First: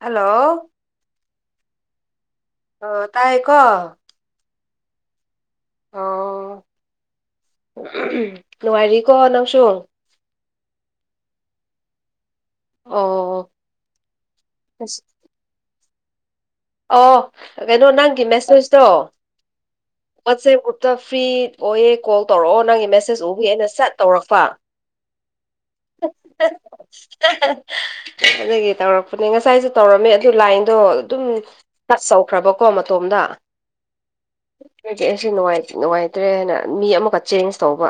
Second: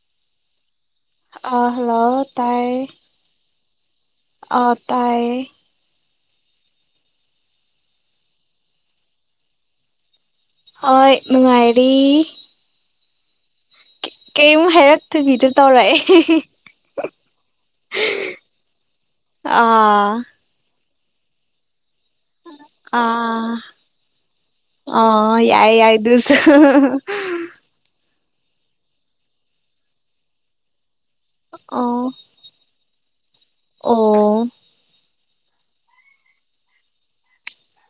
hello ꯑ hello ꯇꯥꯏ okay ꯑ ꯇꯥꯏꯌꯦ ꯑꯣ ꯅꯨꯡꯉꯥꯏꯔꯤꯀꯣ ꯅꯪꯁꯨ ꯍꯣꯏ ꯃꯅꯨꯡꯉꯥꯏꯔꯤ ꯑꯣ ꯀꯩꯃ ꯍꯥꯏꯔꯛꯇꯛꯇꯗꯤꯗ ꯇꯧꯔꯑ ꯑꯣ ꯀꯩꯅꯣ ꯅꯪꯒꯤ ꯃꯦꯁꯦꯖꯇꯣ ꯑꯥ ꯋꯥꯁ꯭ꯔ ꯑꯇ ꯐ꯭ꯔꯤ ꯑꯣꯏꯌꯦ ꯀꯣꯜ ꯇꯧꯔꯛꯑꯣ ꯅꯪꯒꯤ ꯃꯦꯁꯦꯖ ꯎꯕꯦꯅ ꯁꯠ ꯇꯧꯔꯛꯄ ꯑ ꯌꯥꯏ ꯌꯥꯗ ꯑꯗꯒꯤ ꯇꯧꯔꯛꯄꯅꯦ ꯉꯁꯥꯏꯁꯨ ꯇꯧꯔꯝꯃꯦ ꯑꯗꯨ ꯂꯥꯏꯟꯗꯣ ꯑꯗꯨꯝ ꯑꯣ ꯆꯠꯆꯧꯈ꯭ꯔꯕꯀꯣ ꯃꯇꯣꯝꯗ ꯑꯣ ꯑꯩ ꯅꯨꯡꯉꯥꯏꯇ꯭ꯔꯦ ꯍꯥꯏꯅ ꯃꯤ ꯑꯃꯒꯛ ꯆꯦꯟꯖ ꯇꯧꯕ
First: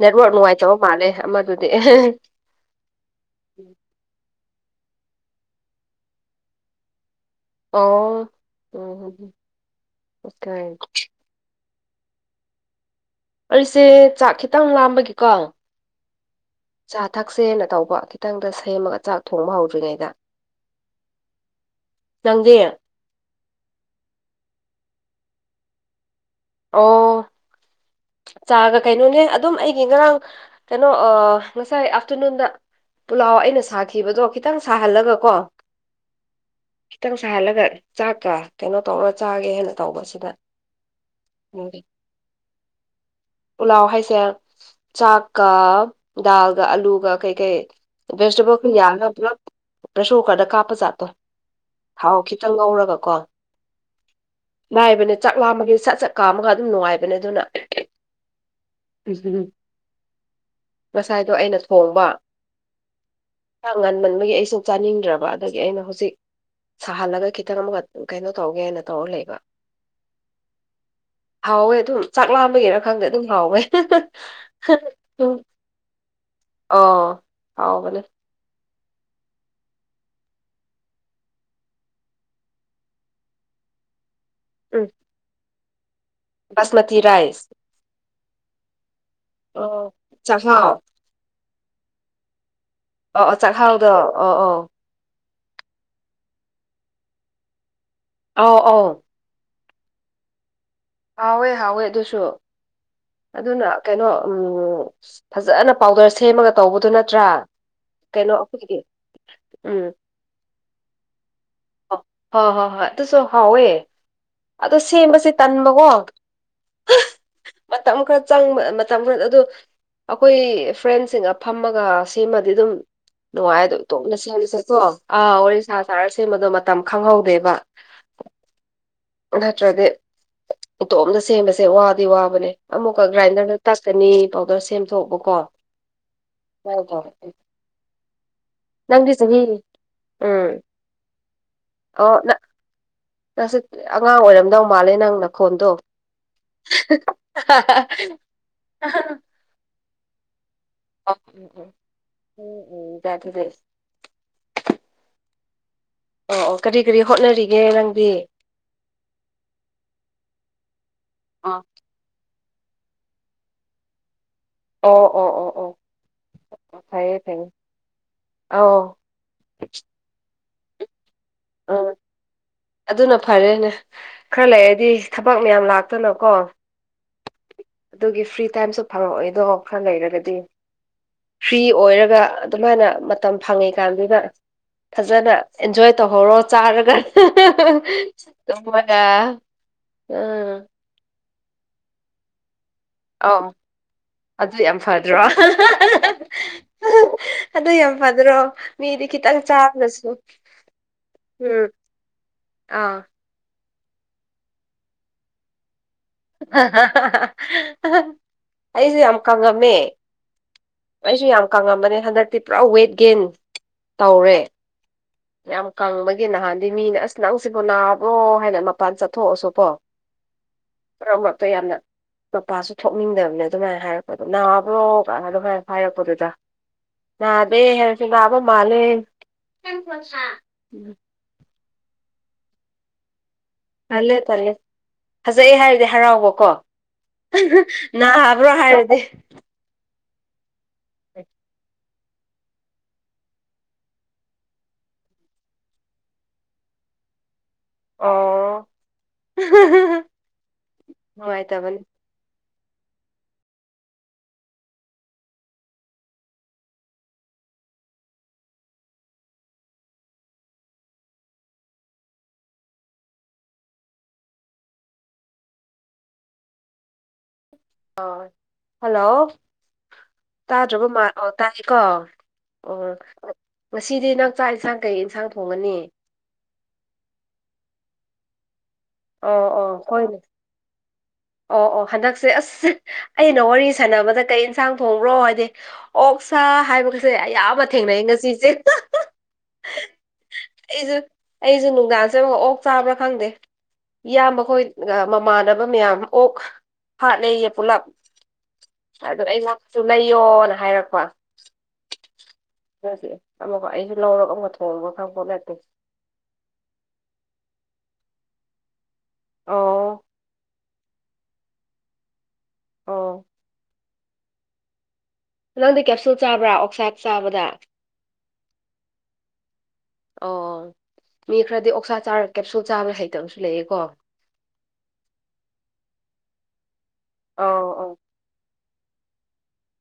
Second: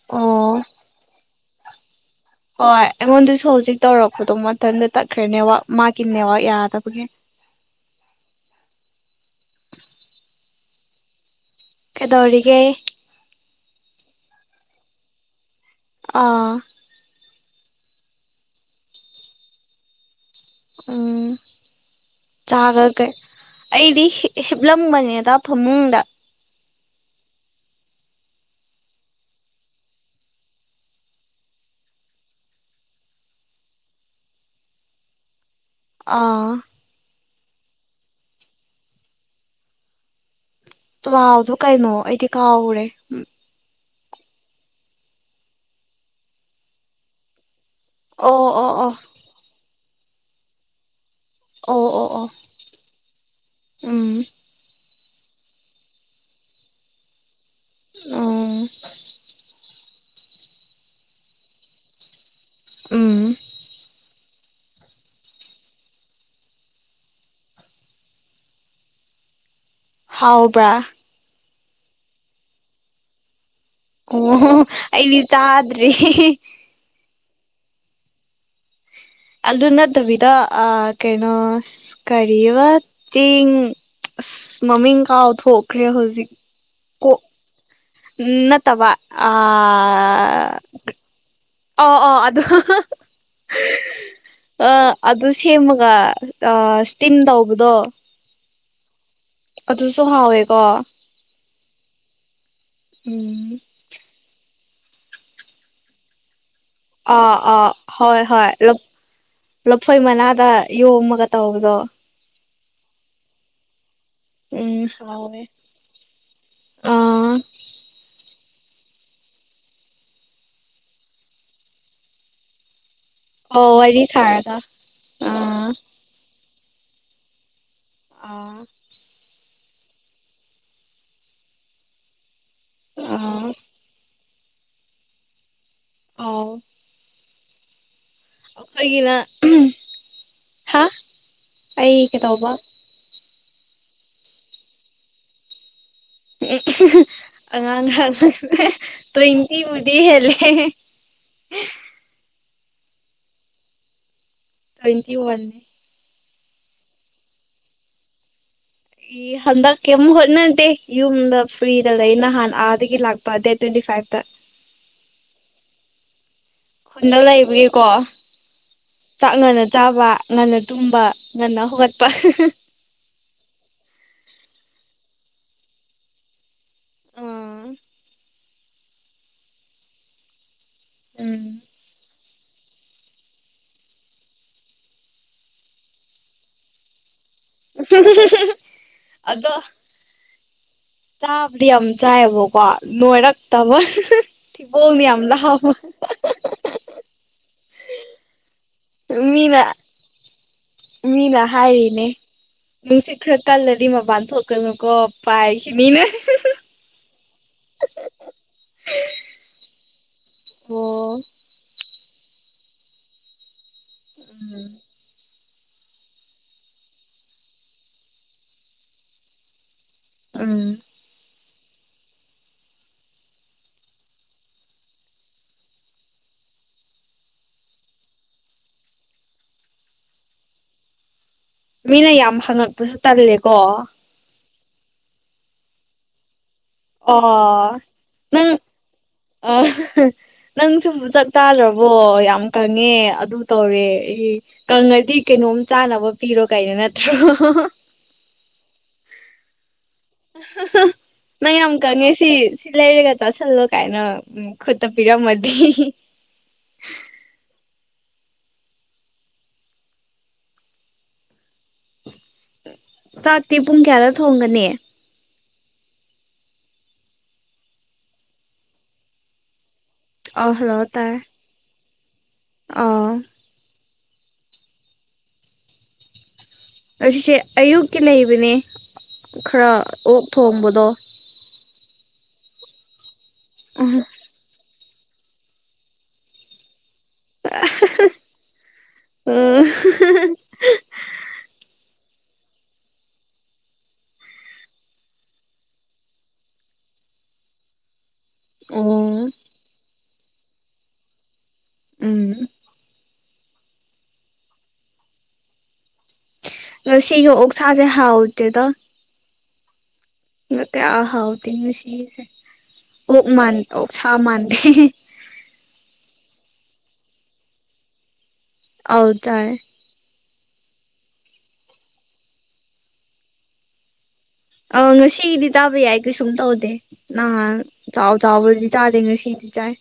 ꯅꯦꯠꯋꯔꯛ ꯅꯨꯡꯉꯥꯏꯇꯕ ꯃꯥꯜꯂꯦ ꯑꯃꯗꯨꯗꯤ ꯍ ꯏꯃꯣꯟꯗꯤ ꯁ ꯍꯧꯖꯤ ꯇꯧꯔꯈꯣ ꯇꯣꯃ ꯇꯗ ꯇ ꯀꯅꯦ ꯋꯥ ꯃꯥ ꯀꯅꯦꯦ ꯋꯥ ꯌꯥꯗꯕꯒ ꯑꯣ ꯎꯀ ꯀꯗꯣꯧꯒ ꯑꯩꯁꯦ ꯆꯥꯛ ꯈꯤꯇꯪ ꯂꯥꯝꯕꯒꯤꯀꯣ ꯑꯥ ꯆꯥ ꯊꯛꯁꯦꯅ ꯇꯧꯕ ꯈꯤꯇꯪꯗ ꯁꯦꯝꯃꯒ ꯆꯥꯛ ꯊꯣꯡꯕ ꯍꯧꯗ꯭ꯔꯤꯉꯩꯗ ꯎꯝ ꯅꯪꯗꯤ ꯆꯥꯒꯒꯩ ꯑꯩꯗꯤ ꯍꯤꯞꯂꯝꯒꯅꯤ ꯇ ꯐꯃꯨꯡꯗ ꯑꯣ ꯆꯥꯒ ꯀꯩꯅꯣꯅꯦ ꯑꯗꯨꯝ ꯑꯩꯒꯤ ꯉꯔꯥꯡ ꯀꯩꯅꯣ ꯉꯁꯥꯏ ꯑꯥꯐꯇꯔꯅꯨꯟꯗ ꯄꯨꯂꯥꯎ ꯑꯩꯅ ꯁꯥꯈꯤꯕꯗꯣ ꯈꯤꯇꯪ ꯁꯥꯍꯜꯂꯒ ꯀꯣ ꯑꯥ ꯆꯍꯜꯂꯒ ꯆꯥꯛꯀ ꯀꯩꯅꯣ ꯇꯧꯔ ꯆꯥꯒꯦ ꯍꯥꯏꯦꯟꯅ ꯇꯧꯕꯁꯤꯅ ꯥꯎꯗꯣ ꯀꯩꯅꯣ ꯑꯩꯗꯤ ꯀꯥꯎꯔꯦ ꯎ ꯄꯨꯂꯥꯎ ꯍꯥꯏꯁꯦ ꯆꯥꯛꯀ ꯗꯥꯜꯒ ꯑꯂꯨꯒ ꯀꯩ ꯀꯩ ꯑꯣ ꯚꯦꯖꯤꯇꯦꯕꯜ ꯑꯣ ꯈꯔ ꯑꯣ ꯌꯥꯡꯔꯒ ꯄꯨꯂꯞ ꯄ꯭ꯔꯦꯁꯔ ꯀꯨꯀꯔꯗ ꯀꯥꯞꯄ ꯖꯥꯠꯇꯣ ꯑꯣ ꯑꯣ ꯊꯥꯎ ꯑꯣ ꯈꯤꯇꯪ ꯉꯧꯔꯒꯀꯣ ꯎꯝ ꯅꯥꯏꯕꯅꯦ ꯆꯥꯛ ꯂꯥꯃꯒꯤ ꯁꯠ ꯁꯠ ꯀꯥ ꯑꯃꯒꯥ ꯑꯗꯨꯝ ꯅꯨꯡꯉꯥꯏꯕꯅꯦ ꯑꯗꯨꯅ ꯎꯝ ꯎ ꯉꯁꯥꯏꯗꯣ ꯑꯩꯅ ꯊꯣꯡꯕ ꯎꯝ ꯉꯟꯃꯟꯕꯒꯤ ꯑꯩ ꯀ ꯁ ꯆꯥꯅꯤꯡꯗ꯭ꯔꯕ ꯑꯗꯒꯤ ꯑꯩꯅ ꯍꯧꯖꯤꯛ ꯁꯥꯍꯜꯂꯒ ꯈꯤꯇꯪ ꯑꯃꯒ ꯀꯩꯅꯣ ꯇꯧꯒꯦ ꯍꯥꯏꯅ ꯇꯧꯔ ꯂꯩꯕ ꯍꯥꯎꯕ꯭ꯔꯥ ꯍꯥꯎꯋꯦ ꯑꯗꯨꯝ ꯆꯥꯛ ꯂꯥꯝꯕꯒꯤꯅ ꯈꯪꯗꯦ ꯑꯗꯨꯝ ꯍꯥꯎꯋꯦ ꯑꯣ ꯑꯩꯗꯤ ꯆꯥꯗ꯭ꯔꯤ ꯑꯣ ꯍꯥꯎ ꯃꯅꯤ ꯑꯗꯨ ꯅꯠꯇꯕꯤꯗ ꯀꯩꯅꯣ ꯀꯔꯤꯔꯤꯕ ꯆꯦꯡ ꯃꯝꯃꯤ ꯏ ꯀꯥꯎ ꯊꯣꯈꯔꯦ ꯍꯧꯁ ꯁꯃꯇꯤ ꯔꯥꯏꯁ ꯎ ꯅꯠꯇꯕ ꯑꯣ ꯑꯥ ꯆꯉꯥꯎ ꯑꯣ ꯑꯣ ꯑꯗꯨꯗ ꯑꯣ ꯆꯥꯛꯍꯥꯎꯗ ꯑꯣ ꯑꯣ ꯑꯗꯨ ꯁꯦꯝꯃꯒ ꯏꯁꯇꯤꯝ ꯇꯧꯕꯗꯣ ꯑꯥꯎ ꯑꯥꯎ ꯑꯗꯨꯁꯨ ꯍꯥꯎꯋꯦꯀꯣ ꯍꯥꯎꯋꯦ ꯍꯥꯎꯋꯦ ꯑꯗꯨꯁꯨ ꯎꯝ ꯑꯗꯨꯅ ꯀꯩꯅꯣ ꯐꯖꯅ ꯄꯥꯎꯗꯔ ꯁꯦꯝꯃꯒ ꯇꯧꯕꯗꯨ ꯅꯠꯇ꯭ꯔꯥ ꯑꯥ ꯑꯥ ꯍꯣꯏ ꯀꯩꯅꯣ ꯍꯣꯏ ꯑꯩꯈꯣꯏꯒꯤ ꯎꯝ ꯂꯐꯣꯏ ꯃꯅꯥꯗ ꯌꯣꯝꯃꯒ ꯇꯧꯕꯗꯣ ꯍ ꯍ ꯍ ꯇꯁꯨ ꯍꯑꯣꯦ ꯎꯝ ꯑꯣ ꯁꯦꯝꯕꯁꯦ ꯍꯥꯎꯋꯦ ꯇꯟꯕꯀꯣ ꯑꯥ ꯃꯇꯝ ꯈꯔ ꯆꯪꯕ ꯃꯇꯝ ꯈꯔꯗ ꯑꯗꯨ ꯑꯩꯈꯣꯏ ꯐ꯭ꯔꯦꯟꯁꯤꯡꯒ ꯐꯝꯃꯒ ꯁꯤꯃꯗꯤ ꯑꯗꯨꯝ ꯑꯣ ꯋꯥꯔꯤ ꯅꯨꯡꯉꯥꯏꯗꯣꯇꯣꯛꯅ ꯁꯥꯔꯒ ꯁꯦꯝꯂꯨꯁꯦꯀꯣ ꯑꯥ ꯋꯥꯔꯤ ꯁꯥ ꯁꯥꯔ ꯁꯦꯝꯕꯗꯣ ꯃꯇꯝ ꯈꯪꯍꯧꯗꯦꯕ ꯑꯥ ꯅꯠꯇ꯭ꯔꯗꯤ ꯏꯇꯣꯝꯇ ꯁꯦꯝꯕꯁꯦ ꯋꯥꯗꯤ ꯋꯥꯕꯅꯦ ꯑꯃꯨꯛꯀ ꯑꯥ ꯒ꯭ꯔꯥꯏꯟꯗꯔꯗ ꯇꯛꯀꯅꯤ ꯄꯥꯎꯗꯔ ꯁꯦꯝꯗꯣꯛꯕꯀꯣ ꯑꯥꯎ ꯁꯃꯥꯏꯅ ꯇꯧꯋꯦ ꯅꯪꯗꯤ ꯑꯩꯈꯣꯏꯒꯤꯅ ꯆꯍꯤ ꯎꯝ ꯍꯥ ꯑꯩ ꯀꯩꯗꯧꯕ ꯅꯁꯤ ꯑꯉꯥꯡ ꯑꯣꯏꯔꯝꯗꯧ ꯃꯥꯜꯂꯦ ꯅꯪ ꯅꯈꯣꯟꯗꯣ ꯎ ꯑꯉꯥꯡ ꯇ꯭ꯋ ꯏꯇꯤꯕꯨꯗꯤ ꯍꯂ ꯎꯝ ꯎꯝ ꯎꯝ ꯎꯝ ꯆꯗꯗꯦ ꯇ꯭ꯋꯦꯟꯇꯤ ꯋꯥꯟꯦ ꯑꯣ ꯀꯔꯤ ꯀꯔꯤ ꯍꯣꯠꯅꯔꯤꯒꯦ ꯅꯪꯗꯤ ꯏ ꯍꯟꯗꯛ ꯑꯃ ꯍꯣꯠꯅꯗꯦ ꯌꯨꯝꯗ ꯑꯣ ꯐꯔꯤꯗ ꯂꯩ ꯅꯍꯥꯟꯅ ꯑꯗꯒꯤ ꯂꯥꯛꯄ ꯗꯦꯠ ꯇ꯭ꯋꯦꯟꯇꯤ ꯐꯥꯏꯚꯇ ꯑꯣ ꯑꯣ ꯑꯣ ꯑꯣ ꯈꯨꯟꯗ ꯐꯩꯌꯦ ꯐꯩꯌꯦ ꯂꯩꯕꯒꯤꯀꯣ ꯑꯧ ꯆꯥꯛ ꯉꯅꯥꯟꯅ ꯆꯥꯕ ꯉꯟꯅ ꯇꯨꯝꯕ ꯉꯟꯅ ꯑ ꯍꯧꯒꯠꯄ ꯑꯗꯨꯅ ꯐꯔꯦꯅꯦ ꯈꯔ ꯂꯩ ꯗꯤ ꯊꯕꯛ ꯃꯌꯥꯝ ꯂꯥꯛꯇꯅꯀꯣ ꯑꯥ ꯑꯗꯨꯒꯤ ꯐ꯭ꯔꯤ ꯇꯥꯏꯝꯁꯨ ꯐꯪꯉꯛꯑꯣꯏꯗꯣ ꯈꯔ ꯂꯩꯔꯒꯗꯤ ꯎꯝ ꯐ꯭ꯔꯤ ꯑꯣꯏꯔꯒ ꯑꯗꯨꯃꯥꯏꯅ ꯃꯇꯝ ꯐꯪꯉꯤꯀꯥꯟꯗꯨꯗ ꯐꯖꯅ ꯑꯦꯟꯖꯣꯏ ꯇꯧꯍꯧꯔꯣ ꯆꯥꯔꯒ ꯃ ꯑꯗꯣ ꯎꯝ ꯆꯥꯕꯗꯤ ꯌꯥꯝ ꯆꯥꯏꯑꯕꯀꯣ ꯑꯧ ꯅꯣꯏꯔꯛꯇꯕ ꯑꯗꯨ ꯌꯥꯝ ꯊꯤꯕꯣꯡꯅ ꯐꯗ꯭ꯔꯣ ꯂꯥꯎꯕ ꯑꯗꯨ ꯌꯥꯝ ꯐꯗ꯭ꯔꯣ ꯃꯤꯗꯤ ꯃꯤ ꯈꯤꯇꯪ ꯀꯈꯤ ꯇꯪ ꯆꯥꯁ ꯃꯤꯅꯥ ꯍꯥꯏꯅꯦ ꯑꯥ ꯅꯪꯁꯤꯈ꯭ꯔ ꯀꯜ ꯑꯗꯨꯗꯤꯃꯞꯟꯊꯣꯛꯀꯅꯨ ꯀꯣ ꯄꯥꯏꯈꯅꯤꯅ ꯑꯩꯁꯨ ꯌꯥꯝ ꯀꯪꯉꯝꯃꯦ ꯑꯣ ꯑꯩꯁꯨ ꯌꯥꯝ ꯀꯪꯉꯝꯕꯅꯦ ꯍꯟꯗꯛꯇꯤ ꯄꯨꯔꯥ ꯋꯦꯠ ꯒꯦꯟ ꯇꯧꯔꯦ ꯎꯝ ꯌꯥꯝ ꯀꯪꯕꯒꯤ ꯅꯍꯥꯟꯗꯤ ꯃꯤꯅꯥ ꯑꯁ ꯅꯪꯁꯤꯕꯨ ꯅꯥꯕ꯭ꯔꯣ ꯍꯥꯏꯅ ꯃꯄꯥꯟ ꯆꯠꯊꯣꯛꯑꯁꯨꯕꯣ ꯎꯝ ꯃꯔꯛ ꯃꯔꯛꯇꯥ ꯌꯥꯝꯅ ꯃꯄꯥꯁꯨ ꯊꯣꯛꯅꯤꯡꯗꯕꯅꯦ ꯑꯗꯨꯃꯥꯏꯅ ꯍꯥꯏꯔꯛꯄꯗꯣ ꯅꯥꯕ꯭ꯔꯣ ꯑꯗꯨꯃꯥꯏꯅ ꯍꯥꯏꯔꯛꯄꯗꯨꯗ ꯅꯥꯗꯦ ꯍꯥꯏꯔꯁꯨ ꯅꯥꯕ ꯃꯥꯜꯂꯦ ꯃꯤꯅꯥ ꯌꯥꯝ ꯍꯉ ꯄꯨꯁꯨ ꯇ ꯂꯩꯦ ꯊꯜꯂꯦ ꯇꯜꯂꯦ ꯐꯖꯩꯩ ꯍꯥꯏꯔꯗꯤ ꯍꯔꯥꯎꯕꯀꯣ ꯑꯣ ꯅꯪ ꯍꯥꯏꯕ꯭ꯔꯣ ꯍꯥꯏꯔꯗꯤ ꯑ ꯅꯪꯁꯨ ꯆꯥꯛꯇꯥꯥꯗ꯭ꯔꯕꯣ ꯌꯥꯝ ꯀꯪꯉꯦ ꯑꯗꯨ ꯇꯧꯔꯦ ꯑꯩ ꯀꯪꯉꯗꯤ ꯀꯩꯅꯣꯝ ꯆꯥꯅꯕ ꯄꯤꯔꯣ ꯀꯥꯏꯅꯣ ꯅꯠꯇ꯭ꯔꯣ ꯑꯣ ꯅ ꯅꯨꯡꯉꯥꯏꯇꯕꯅꯤ ꯑꯃꯀ ꯅꯦꯁꯤ ꯁꯤꯂꯥꯏꯔꯤꯒꯁꯜꯂ ꯀꯥꯏꯅ ꯈꯨꯠꯇ ꯄꯤꯔ ꯃ ꯆꯥꯛꯇꯤ ꯄꯨꯡ ꯀꯌꯥꯗ ꯊꯣꯡꯒꯅꯤ ꯑ ꯍꯜꯂꯣ ꯑ ꯍꯜꯂꯣ ꯇꯥꯗ꯭ꯔꯕ ꯃꯥ ꯇꯥꯔꯦ ꯇꯥꯏꯌꯦꯀꯣ ꯑ ꯑꯣ ꯉꯁꯤꯗꯤ ꯅꯪ ꯆꯥꯛ ꯌꯦꯟꯁꯥꯡ ꯀꯩ ꯏꯟꯁꯥꯡ ꯊꯣꯡꯉꯅꯤ ꯑꯁꯤꯁꯦ ꯑꯌꯨꯛꯀꯤ ꯂꯩꯕꯅꯦ ꯑꯣ ꯈꯔ ꯑꯣ ꯍꯣꯏꯅꯦ ꯑꯣꯛ ꯊꯣꯡꯕꯗꯣ ꯑꯣ ꯑꯣ ꯍꯟꯗꯛꯁꯦ ꯑꯁ ꯑꯩꯅ ꯋꯥꯔꯤ ꯎꯝ ꯁꯥꯟꯅꯕꯗ ꯀꯩ ꯌꯦꯟꯁꯥꯡ ꯊꯣꯡ꯭ꯔꯣ ꯍꯥꯏꯗꯤ ꯑꯣꯛ ꯁꯥ ꯍꯥꯏꯕ ꯁꯦ ꯑꯌꯥꯝꯕ ꯊꯦꯡꯅꯩ ꯉꯁꯤ ꯏꯆꯦ ꯑꯩꯁꯨ ꯑꯩꯖꯣꯟ ꯅꯨꯡꯒ ꯑ ꯑꯣꯛ ꯆꯥꯕ꯭ꯔꯥ ꯈꯪꯗꯦ ꯏꯌꯥꯝꯕꯈꯣꯏ ꯃꯃꯥꯟꯅꯕ ꯃꯌꯥꯝ ꯑꯣꯛ ꯍꯥꯠ ꯂꯩꯩꯌꯦ ꯄꯨꯂꯞ ꯑꯗꯣ ꯑꯣ ꯑꯩ ꯉꯁꯨ ꯂꯩ ꯄꯣꯅ ꯍꯥꯏꯔꯛꯄ ꯎꯝ ꯑꯃ ꯑꯩꯁꯨ ꯂꯧꯔꯒ ꯑꯃꯨ ꯊꯣꯡꯕ ꯈꯪꯕ ꯅꯠꯇꯦ ꯉ ꯁꯤꯒꯤ ꯑꯣ ꯁꯥꯁꯦ ꯍꯥꯥꯎꯑꯣꯗꯦꯗ ꯑꯣ ꯏ ꯃꯇ ꯑꯥ ꯍꯥꯎꯗꯦ ꯉꯅꯨꯡꯁꯤꯁꯦ ꯑꯣ ꯑꯣꯛ ꯃꯥꯟ ꯑꯣꯛ ꯁꯥ ꯃꯥꯟꯗꯦ ꯅꯪꯗꯤ ꯀꯦꯞꯁꯨꯜ ꯆꯥꯕ꯭ꯔꯥ ꯑꯣꯛꯁꯥꯏꯠ ꯆꯥꯕꯗ ꯍꯥꯎꯗ ꯑꯣ ꯃꯤ ꯈꯔꯗꯤ ꯑꯣꯛꯁꯥ ꯆꯥꯔ ꯀꯦꯞꯁꯨꯜ ꯆꯥꯕ ꯍꯩꯇꯕꯁꯨ ꯂꯩꯑꯀꯣ ꯑ ꯉꯁꯤꯒꯤꯗꯤ ꯇꯥꯕ ꯌꯥꯏ ꯀꯩꯁꯨꯝ ꯇꯧꯗꯦ ꯅꯍꯥꯟ ꯑꯧ ꯑꯧ ꯆꯥꯎ ꯆꯥꯎ ꯆꯥꯗꯦꯡꯉꯁꯤ ꯆꯥꯏ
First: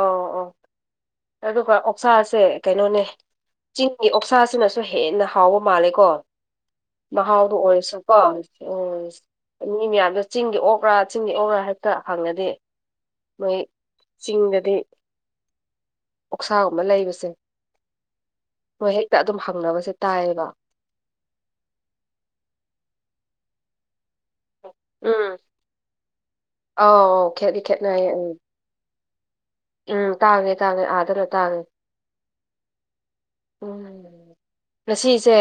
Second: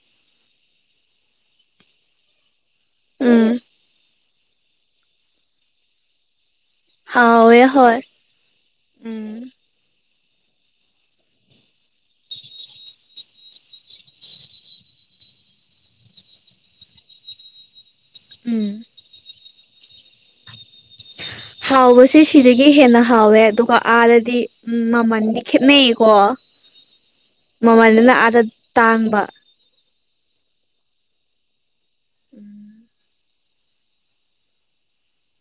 ꯑꯣ ꯑꯣ ꯑꯗꯨꯒ ꯑꯣꯛꯁꯥꯁꯦ ꯀꯩꯅꯣꯅꯦ ꯎꯝ ꯆꯤꯡꯒꯤ ꯑꯣꯛꯁꯥꯁ ꯑꯁꯤꯅꯁꯨ ꯍꯦꯟꯅ ꯍꯥꯎꯕ ꯃꯥꯜꯂꯦꯀꯣ ꯃꯍꯥꯎꯗꯣ ꯍꯥꯎꯋꯦ ꯍꯣꯏ ꯑꯣꯏꯔꯁꯨꯀꯣ ꯎꯝ ꯎ ꯃꯤ ꯃꯌꯥꯝꯗ ꯆꯤꯡꯒꯤ ꯑꯣꯛꯒ꯭ꯔꯥ ꯆꯤꯡꯒꯤ ꯑꯣꯛꯒ꯭ꯔꯥ ꯍꯥꯏꯕꯇ ꯍꯪꯅꯗꯦ ꯃꯣꯏ ꯆꯤꯡꯗꯗꯤ ꯑꯣꯛꯁꯥꯒꯨꯝꯕ ꯂꯩꯕꯁꯦ ꯎꯝ ꯅꯣꯏ ꯍꯦꯛꯇ ꯑꯗꯨꯝ ꯈꯪꯅꯕꯁꯦ ꯇꯥꯏꯌꯦꯕ ꯍꯥꯎꯕꯁꯦ ꯁꯤꯗꯒꯤ ꯍꯦꯟꯅ ꯍꯥꯎꯋꯦ ꯑꯗꯨꯒ ꯑꯥꯗꯗꯤ ꯎꯝ ꯃꯃꯜꯗꯤ ꯈꯦꯠꯅꯩꯌꯦꯀꯣ ꯑꯧ ꯑꯧ ꯈꯦꯠꯗꯤ ꯈꯦꯠꯅꯩꯌꯦ ꯃꯃꯜꯗꯨꯅ ꯎꯝ ꯑꯥꯗ ꯇꯥꯡ ꯎꯝ ꯇꯥꯡꯉꯦ ꯇꯥꯡꯉꯦ ꯑꯥꯗꯅ ꯇꯥꯡꯉꯦ ꯎꯝ ꯎꯝ ꯉꯁꯤꯁꯦ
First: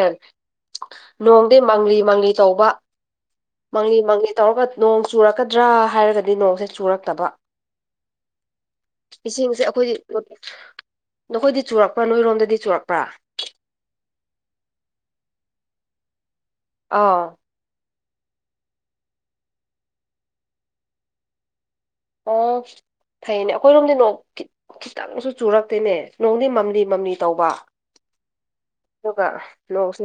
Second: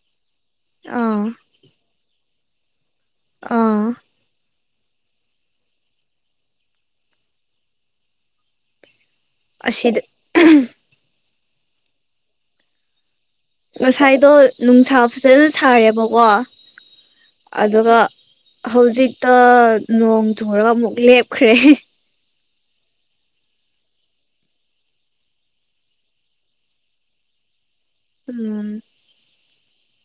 ꯑꯥ ꯅꯣꯡꯗꯤ ꯃꯪꯂꯤ ꯃꯪꯂꯤ ꯇꯧꯕ ꯑꯥ ꯃꯪꯂꯤ ꯃꯪꯂꯤ ꯇꯧꯔꯒ ꯅꯣꯡ ꯆꯨꯔꯛꯀꯗ꯭ꯔꯥ ꯍꯥꯏꯔꯒꯗꯤ ꯅꯣꯡꯁꯦ ꯆꯨꯔꯛꯇꯕ ꯏꯁꯤꯡꯁꯦ ꯑꯩꯈꯣꯏꯗꯤ ꯑꯁꯤꯗ ꯅꯈꯣꯏꯗꯤ ꯆꯨꯔꯛꯄ꯭ꯔꯥ ꯅꯣꯏꯔꯣꯝꯗꯗꯤ ꯆꯨꯔꯛꯄ꯭ꯔꯥ ꯉꯁꯥꯏꯗꯣ ꯅꯨꯡꯁꯥ ꯐꯖꯅ ꯁꯥꯔꯦꯕꯀꯣ ꯑꯥ ꯑꯗꯨꯒ ꯍꯧꯖꯤꯛꯇ ꯅꯣꯡ ꯆꯨꯨꯔꯒ ꯑꯃꯨꯛ ꯂꯦꯞꯈ꯭ꯔꯦ ꯑꯣ ꯐꯩꯅꯦ ꯑꯩꯈꯣꯏꯔꯣꯝꯗꯤ ꯅꯣꯡ ꯈꯤꯇꯪꯁꯨ ꯆꯨꯔꯛꯇꯦꯅꯦ ꯅꯣꯡꯗꯤ ꯃꯝꯂꯤ ꯃꯝꯂꯤ ꯇꯧꯕ ꯎꯝ ꯑꯗꯨꯒ ꯅꯣꯡꯁꯦ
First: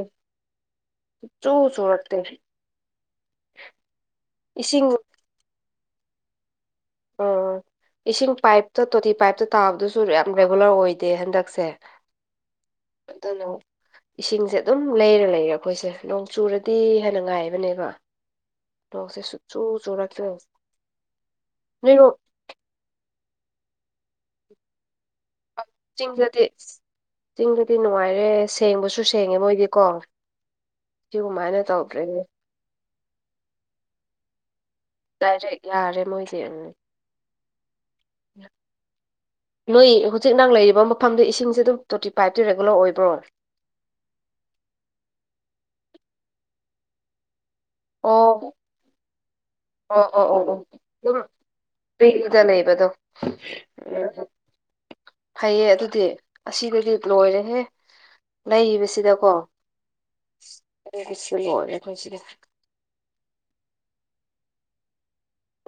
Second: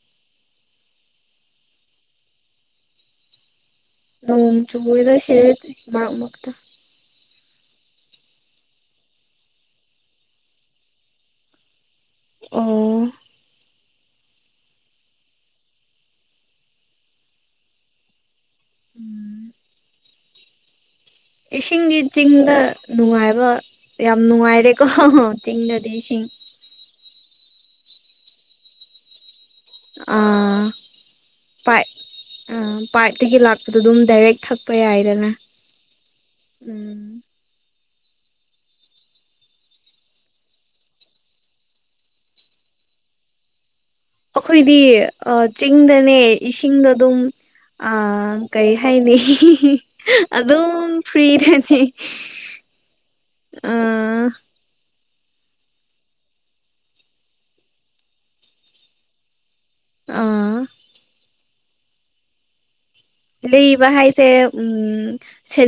ꯁꯨꯛ ꯆꯨ ꯆꯨꯔꯛꯇꯦ ꯅꯣꯡ [unintelligible] ꯏꯁꯤꯡ ꯃꯔꯛ ꯃꯔꯛꯇ ꯎꯝ ꯏꯁꯤꯡ ꯄꯥꯏꯞꯇ ꯇꯣꯇꯤ ꯄꯥꯏꯞꯇ ꯇꯥꯕꯗꯨꯁꯨ ꯌꯥꯝ ꯔꯦꯒꯨꯂꯔ ꯑꯣꯏꯗꯦ ꯍꯟꯗꯛꯁꯦ ꯑꯣ ꯑꯗꯨꯅꯣ ꯏꯁꯤꯡꯁꯦ ꯑꯗꯨꯝ ꯂꯩꯔ ꯂꯩꯔꯦ ꯈꯣꯏꯁꯦ ꯅꯣꯡ ꯆꯨꯔꯗꯤ ꯍꯦꯟꯅ ꯉꯥꯏꯕꯅꯦꯀꯣ ꯅꯣꯡꯁꯦ ꯎꯝ ꯁꯨꯛ ꯆꯨ ꯆꯨꯔꯛꯇ- ꯏꯁꯤꯡꯗꯤ ꯆꯤꯡꯗ ꯅꯨꯡꯉꯥꯏꯕ ꯌꯥꯝ ꯅꯨꯡꯉꯥꯏꯔꯦꯀꯣ ꯆꯤꯡꯗꯗꯤ ꯏꯁꯤꯡ ꯆꯤꯡꯗꯗꯤ ꯆꯤꯡꯗꯗꯤ ꯅꯨꯡꯉꯥꯏꯔꯦ ꯁꯦꯡꯕꯁꯨ ꯁꯦꯡꯉꯦ ꯃꯣꯏꯗꯤ ꯀꯣ ꯑꯥ ꯁꯤꯒꯨꯝꯃꯥꯏꯅ ꯄꯥꯏꯞ ꯇꯧꯗ꯭ꯔꯦ ꯑꯥ ꯄꯥꯏꯞꯇꯒꯤ ꯂꯥꯛꯄꯗ ꯑꯗꯨꯝ ꯗꯥꯏꯔꯦꯛ ꯊꯛꯄ ꯌꯥꯏꯗꯅ ꯗꯥꯏꯔꯦꯛ ꯌꯥꯔꯦ ꯃꯣꯏꯗꯤ ꯎꯝ [inaudible] ꯅꯣꯏ ꯍꯧꯖꯤꯛ ꯅꯪ ꯂꯩꯔꯤꯕ ꯃꯐꯝꯗꯣ ꯏꯁꯤꯡꯁꯦ ꯑꯗꯨꯝ ꯇꯣꯇꯤ ꯄꯥꯏꯞꯇꯤ ꯔꯦꯒꯨꯂꯔ ꯑꯣꯏꯕ꯭ꯔꯣ ꯑꯈꯣꯏꯗꯤ ꯑ ꯆꯤꯡꯗꯅꯦ ꯏꯁꯤꯡꯗꯣ ꯗꯨꯝ ꯑ ꯀꯩ ꯍꯥꯏꯅꯤ ꯑꯣ ꯑꯣ ꯑꯣ ꯑꯣ ꯑꯗꯨꯝ ꯑꯗꯨꯝ ꯐ꯭ꯔꯤꯗꯅꯤ [unintelligible] ꯂꯩꯕꯗꯣ ꯑ ꯎꯝ ꯐꯩꯌꯦ ꯑꯗꯨꯗꯤ ꯑꯁꯤꯗꯗꯤ ꯂꯣꯏꯔꯦꯍꯦ ꯂꯩꯕꯁꯤꯗꯀꯣ ꯑꯥ ꯂꯣꯏꯔꯦ ꯈꯣꯏ ꯁꯤꯗ ꯂꯩꯕ ꯍꯥꯏꯁꯦ ꯎꯝ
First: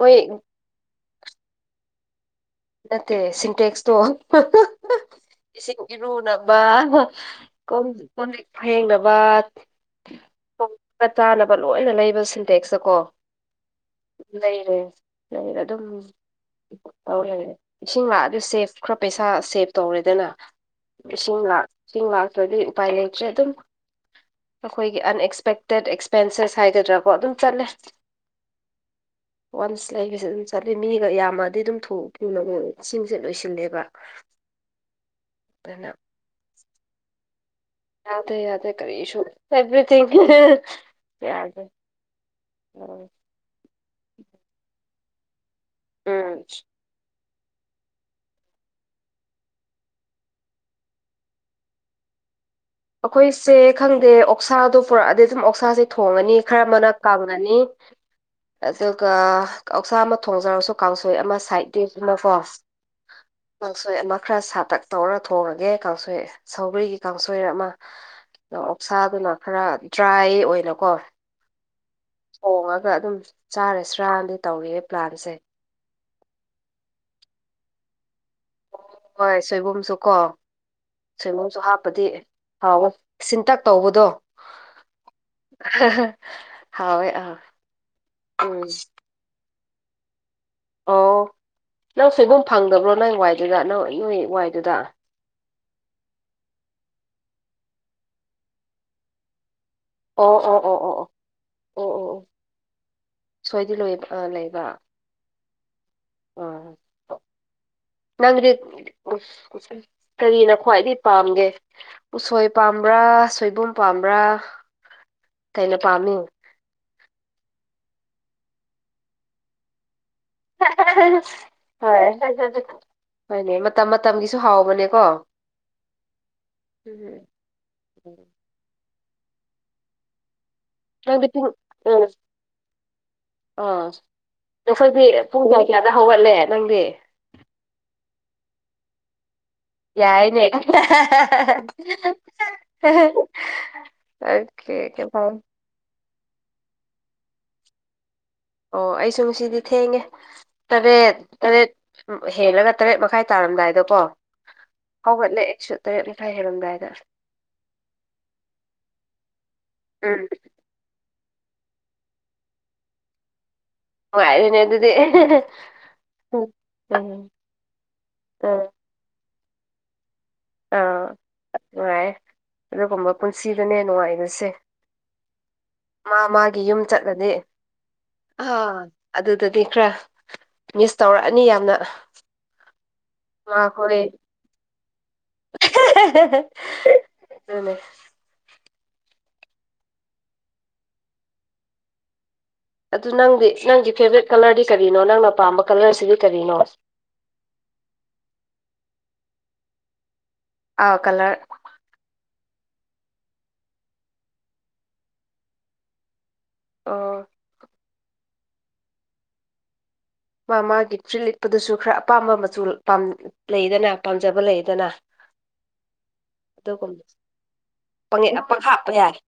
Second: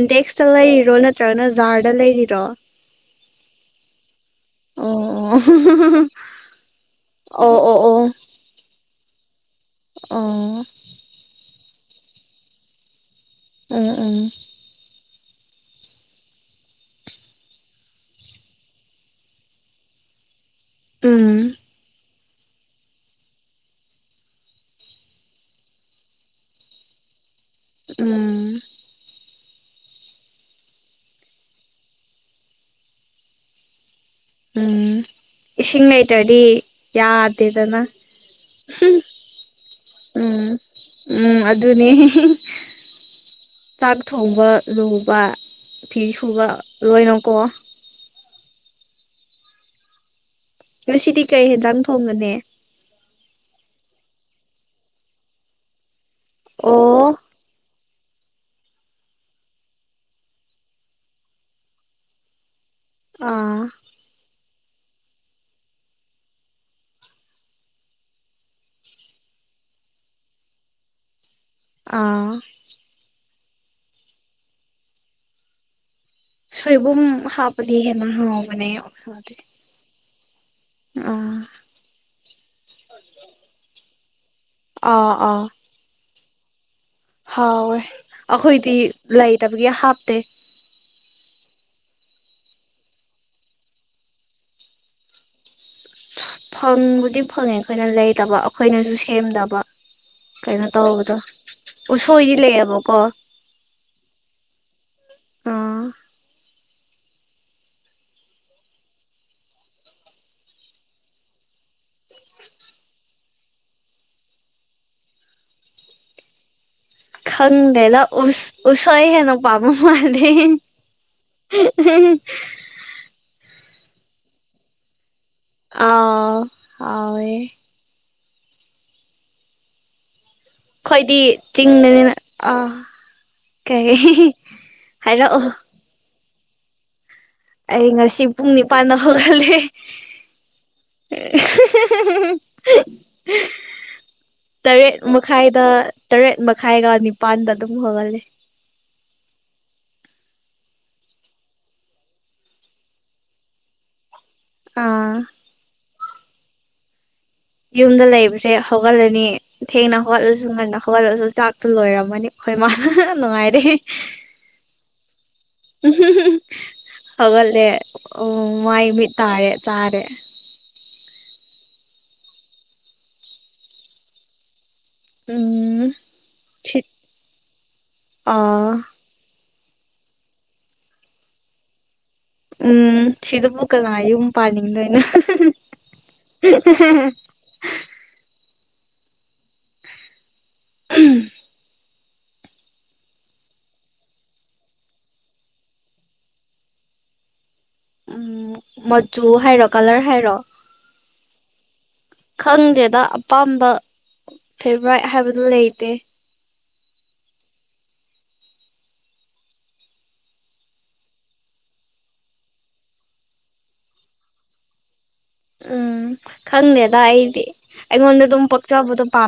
ꯍꯣꯏ ꯂꯩꯔꯤꯔꯣ ꯅꯠꯇ꯭ꯔꯒꯅ ꯖꯥꯔꯗ ꯂꯩꯔꯤꯔꯣ ꯅꯠꯇꯦ ꯁꯤꯟꯇꯦꯛꯁ ꯇꯣ ꯑꯣ ꯏꯁꯤꯡ ꯏꯔꯨꯅꯕ ꯑꯣ ꯑꯣ ꯀꯣꯝ ꯑꯣ ꯀꯣꯟꯂꯤꯛ ꯐꯦꯡꯅꯕ ꯑꯣ ꯆꯥꯅꯕ ꯂꯣꯏꯅ ꯂꯩꯕ ꯁꯤꯟꯇꯦꯛꯁꯇ ꯀꯣ ꯎꯝ ꯎꯝ ꯂꯩ ꯑꯗꯨꯝ ꯇꯧꯔꯦ ꯏꯁꯤꯡ ꯂꯥꯛꯑꯗꯤ ꯁꯦꯞ ꯈꯔ ꯄꯩꯁꯥ ꯁꯦꯞ ꯇꯧꯔꯦꯗꯅ ꯎꯝ ꯏꯁꯤꯡ ꯂꯥꯛ ꯏꯁꯤꯡ ꯂꯥꯛ ꯗꯤ ꯎꯄꯥꯏ ꯂꯩꯇ꯭ꯔꯦ ꯑꯗꯨꯝ ꯑꯩꯈꯣꯏꯒꯤ ꯑꯟꯑꯛꯁꯄꯦꯛꯇꯦꯠ ꯑꯦꯛꯁꯄꯦꯟꯁꯦꯁ ꯍꯥꯏꯒꯗ꯭ꯔꯥꯀꯣ ꯑꯗꯨꯝ ꯆꯠꯂꯦ ꯎꯝ ꯋꯥꯟꯁ ꯂꯩꯕꯁꯦ ꯑꯗꯨꯝ ꯆꯠꯂꯤ ꯃꯤꯒ ꯌꯥꯝꯃꯗꯤ ꯑꯗꯨꯝ ꯊꯨ ꯊꯨꯅ ꯏꯁꯤꯡꯁꯦ ꯂꯣꯏꯁꯤꯜꯂꯦꯕ ꯎꯝ ꯏꯁꯤꯡ ꯂꯩꯇ꯭ꯔꯗꯤ ꯌꯥ ꯌꯥꯗ꯭ꯔꯦ ꯌꯥꯗ꯭ꯔꯦ ꯀꯔꯤꯁꯨ ꯑꯦꯚ꯭ꯔꯤꯊꯤꯡ ꯎꯝ ꯎꯝ ꯌꯥꯗꯦ ꯑꯗꯨꯅꯦ ꯎꯝ ꯆꯥꯛ ꯊꯣꯡꯕ ꯂꯨꯕ ꯐꯤ ꯎꯝ ꯁꯨꯕ ꯂꯣꯏꯅꯀꯣ ꯉꯁꯤꯗꯤ ꯀꯔꯤ ꯍꯦꯟꯖꯥꯡ ꯊꯣꯡꯒꯅꯤ ꯑꯈꯣꯏꯁꯦ ꯈꯪꯗꯦ ꯑꯣꯛꯁꯥꯗꯣ ꯄꯨꯔꯛꯑꯗꯤ ꯑꯗꯨꯝ ꯑꯣꯛꯁꯥꯁꯦ ꯊꯣꯡꯉꯅꯤ ꯈꯔ ꯃꯅ ꯑꯣ ꯀꯪꯉꯅꯤ ꯑꯗꯨꯒ ꯑ‌ꯣꯛꯁꯥ ꯑꯃ ꯊꯣꯡꯖꯔꯁꯨ ꯀꯥꯡꯁꯣꯏ ꯑꯃ ꯁꯥꯏꯠ ꯗꯤꯁ ꯑꯃꯥ ꯀꯣ ꯑꯥ ꯀꯥꯡꯁꯣꯏ ꯑꯃ ꯈꯔ ꯁꯥꯇꯛ ꯇꯧꯔ ꯊꯣꯡꯉꯒꯦ ꯀꯥꯡꯁꯣꯏ ꯁꯧꯒꯔꯤꯒꯤ ꯀꯥꯡꯁꯣꯏ ꯑꯃ ꯑꯣꯛꯁꯥꯗꯨꯅ ꯈꯔ ꯗ꯭ꯔꯥꯏ ꯑꯣꯏꯅꯀꯣ ꯑꯥ ꯊꯣꯡꯉꯒ ꯑꯗꯨꯝ ꯆꯔꯥ ꯁꯤꯔꯥꯅꯥ ꯇꯧꯔꯤꯌ‌ꯦ ꯄ꯭ꯂꯥꯟꯁꯦ ꯁꯣꯏꯕꯨꯝ ꯍꯥꯞꯄꯗꯤ ꯍ‌ꯦꯟꯅꯥ ꯑꯣ ꯍꯣꯏ ꯁꯣꯏꯕꯨꯝ ꯁꯨꯀꯣ ꯑꯥ ꯁꯣꯏꯕꯨꯝꯁꯨ ꯍꯥꯞꯄꯗꯤ ꯍꯥꯎꯋ‌ꯣ ꯁꯤꯟꯇꯛ ꯇꯧꯕꯗꯣ ꯑꯥ ꯑꯥ ꯍꯥꯎꯋꯦ ꯑꯥ ꯍꯥꯎꯋ‌ꯦ ꯎꯝ ꯑꯩꯈꯣꯏꯗꯤ ꯂꯩꯇꯕꯒꯤ ꯍꯥꯞꯇꯦ ꯑꯣ ꯅꯪ ꯁ‌ꯣꯏꯕꯨꯝ ꯐꯪꯗꯕ꯭ꯔꯣ ꯅꯪ ꯋꯥꯏꯗꯨꯗ ꯅꯪ ꯅꯣꯏ ꯋꯥꯏꯗꯨꯗ ꯐꯪꯕꯨꯗꯤ ꯐꯪꯉꯦ ꯑꯩꯈꯣꯏꯅ ꯂꯩꯗꯕ ꯑꯩꯈꯣꯏꯅꯁꯨ ꯁꯦꯝꯗꯕ ꯑꯣ ꯑꯣ ꯀꯩꯅꫭ ꯑꯣ ꯑꯣ ꯑꯣ ꯇꯧꯕꯗꫭ ꯑꯣ ꯑꯣ ꯑꯣ ꯎꯨꯁꯣꯏꯗꯤ ꯂꯩꯌꯦꯕꯀꯣ ꯁꯣꯏꯗꯤ ꯂꯣꯏ ꯑ ꯎꯝ ꯑꯥ ꯅꯪꯗꯤ ꯀꯔꯤꯅ ꯈ꯭ꯋꯥꯏꯗꯤ ꯄꯥꯝꯒꯦ ꯎꯁꯣꯏ ꯄꯥꯝꯕ꯭ꯔꯥ ꯁꯣꯏꯕꯨꯝ ꯄꯥꯝꯕ꯭ꯔꯥ ꯀꯩꯅ ꯄꯥꯝꯃꯤ ꯈꯪꯗ‌ꯦꯗꯥ ꯎꯁ ꯎꯁꫭꯏ ꯍ‌ꯦꯟꯅ ꯄꯥꯝꯕ ꯃꯥꯜ ꯍꯣꯏ ꯍꯣꯏꯅꯦ ꯃꯇꯝ ꯃꯇꯝꯒꯤꯁꯨ ꯍꯥꯎꯕꯅꯦ ꯀꯣ ꯑꯥ ꯍꯥꯎꯋꯦ ꯎꯝ ꯈꯣꯏꯗꯤ ꯅꯪꯗꯤ ꯄꯨꯡ ꯎꯝ ꯆꯤꯡꯗꯅꯤꯅ ꯑꯥ ꯑꯥ ꯀꯩ ꯅꯈꯣꯏꯗꯤ ꯍꯥꯏꯔꯛꯑꯣ ꯄꯨꯡ ꯀꯌꯥ ꯀꯌꯥꯗ ꯍꯧꯒꯠꯂꯦ ꯅꯪꯗꯤ ꯑꯩ ꯉꯁꯤ ꯄꯨꯡ ꯅꯤꯄꯥꯟꯗ ꯍꯧꯒꯠꯂꯦ ꯑꯍꯤ ꯍꯤ ꯌꯥꯏꯅꯦ ꯍꯤ ꯑꯣꯀꯦ ꯇꯔꯦꯠ ꯃꯈꯥꯏꯗ ꯇꯔꯦꯠ ꯃꯈꯥꯏꯒ ꯅꯤꯄꯥꯟꯗ ꯑꯗꯨꯝ ꯍꯧꯒꯜꯂꯦ ꯑꯣ ꯑꯩꯁꯨ ꯉꯁꯤꯗꯤ ꯊꯦꯡꯉꯦ ꯇꯥꯔꯦꯠ ꯇꯥꯔꯦꯠ ꯍꯦꯜꯂꯒ ꯇꯔꯦꯠ ꯃꯈꯥꯏ ꯇꯥꯔꯛ ꯔꯝꯗꯥꯏꯗꯀꯣ ꯑꯥ ꯍꯧꯒꯠꯂꯦ ꯑꯩꯁꯨ ꯇꯔꯦꯠꯃꯈꯥꯏ ꯍ‌ꯦꯜꯂꯝꯗꯥꯏꯗ ꯌꯨꯝꯗ ꯂꯩꯕꯁꯦ ꯍꯧꯒꯠꯂꯅꯤ ꯊꯦꯡꯅ ꯎꯝ ꯍꯧꯒꯠꯂꯁꯨ ꯉꯟꯅ ꯍꯧꯒꯠꯂꯁꯨ ꯆꯥꯛꯇꯨ ꯂꯣꯏꯔꯝꯃꯅꯤ ꯑꯩꯈꯣꯏ ꯃꯥꯅ ꯅꯨꯡꯉꯥꯏꯔꯦ ꯅꯨꯡꯉꯥꯏꯔ‌ꯦꯅꯦ ꯑꯗꯨꯗꯤ ꯍꯧꯒꯠꯂꯦ ꯎꯝ ꯃꯥꯏ ꯃꯤꯠ ꯇꯥꯔꯦ ꯆꯥꯔ‌ꯦ ꯑꯥ ꯅꯨꯡꯉꯥꯏꯌ‌ꯦ ꯑꯗꯨꯒꯨꯝꯕ ꯄꯨꯟꯁꯤꯗꯨꯅꯦ ꯅꯨꯡꯉꯥꯏꯕꯁꯦ ꯎꯝ ꯃꯥ ꯃꯥꯒꯤ ꯁꯤ ꯌꯨꯝ ꯆꯠꯂꯗꯤ ꯑꯥ ꯑꯗꯨꯗꯗꯤ ꯈꯔ ꯃꯤꯁ ꯇꯧꯔꯛꯑꯅꯤ ꯌꯥꯝꯅ ꯎꯝ ꯁꯤꯗꯕꯨ ꯀꯅꯥ ꯌꯨꯝ ꯄꯥꯟꯅꯤꯡꯗꫭꯏꯅ‌ꯣ ꯑꯗꯨꯅ‌ꯦ ꯎꯝ ꯑꯗꯨ ꯅꯪꯗꯤ ꯅꯪꯒꯤ ꯐꯦꯚ꯭ꯔ‌ꯦꯠ ꯀꯥꯂ꯭ꯔꯗꯤ ꯀꯔꯤꯅꯣ ꯅꯪꯅ ꯄꯥꯝꯕ ꯀꯂ꯭ꯔꯁꯤꯗꯤ ꯀꯔꯤꯅꯣ [inaudible] ꯎꯝ ꯃꯆꯨ ꯍꯥꯏꯔꯣ ꯀꯂ꯭ꯔ ꯍꯥꯏꯔꯣ ꯑꯥ ꯀꯂ꯭ꯔ ꯈꯪꯗꯦꯗ ꯑꯄꯥꯝꯕ ꯐꯦꯚ꯭ꯔꯥꯏꯠ ꯍꯥꯏꯕꯗꫭ ꯂꯩꯇꯦ ꯑ‌ꯣ ꯃꯥ ꯃꯥꯒꯤ ꯐ꯭ꯔꯤꯠ ꯂꯤꯠꯄꯗꯨꯁꯨ ꯈꯔ ꯑꯄꯥꯝꯕ ꯃꯆꯨ ꯄꯥꯝ ꯂꯩꯗꯅ ꯄꯥꯝꯖꯕ ꯂꯩꯗꯅ ꯎꯝ ꯈꯪꯗꯦꯗ ꯑꯗꯨꯒꯨꯝꯕ ꯑꯩꯗꯤ ꯑꯩꯉꯣꯟꯗ ꯄꯪꯌꯦꯠ ꯑꯗꯨꯝ ꯄꯪꯍꯥꯞꯄ ꯄꯛꯆꯕꯗꯣ ꯌꯥꯏ ꯄꯥꯝꯃꯦ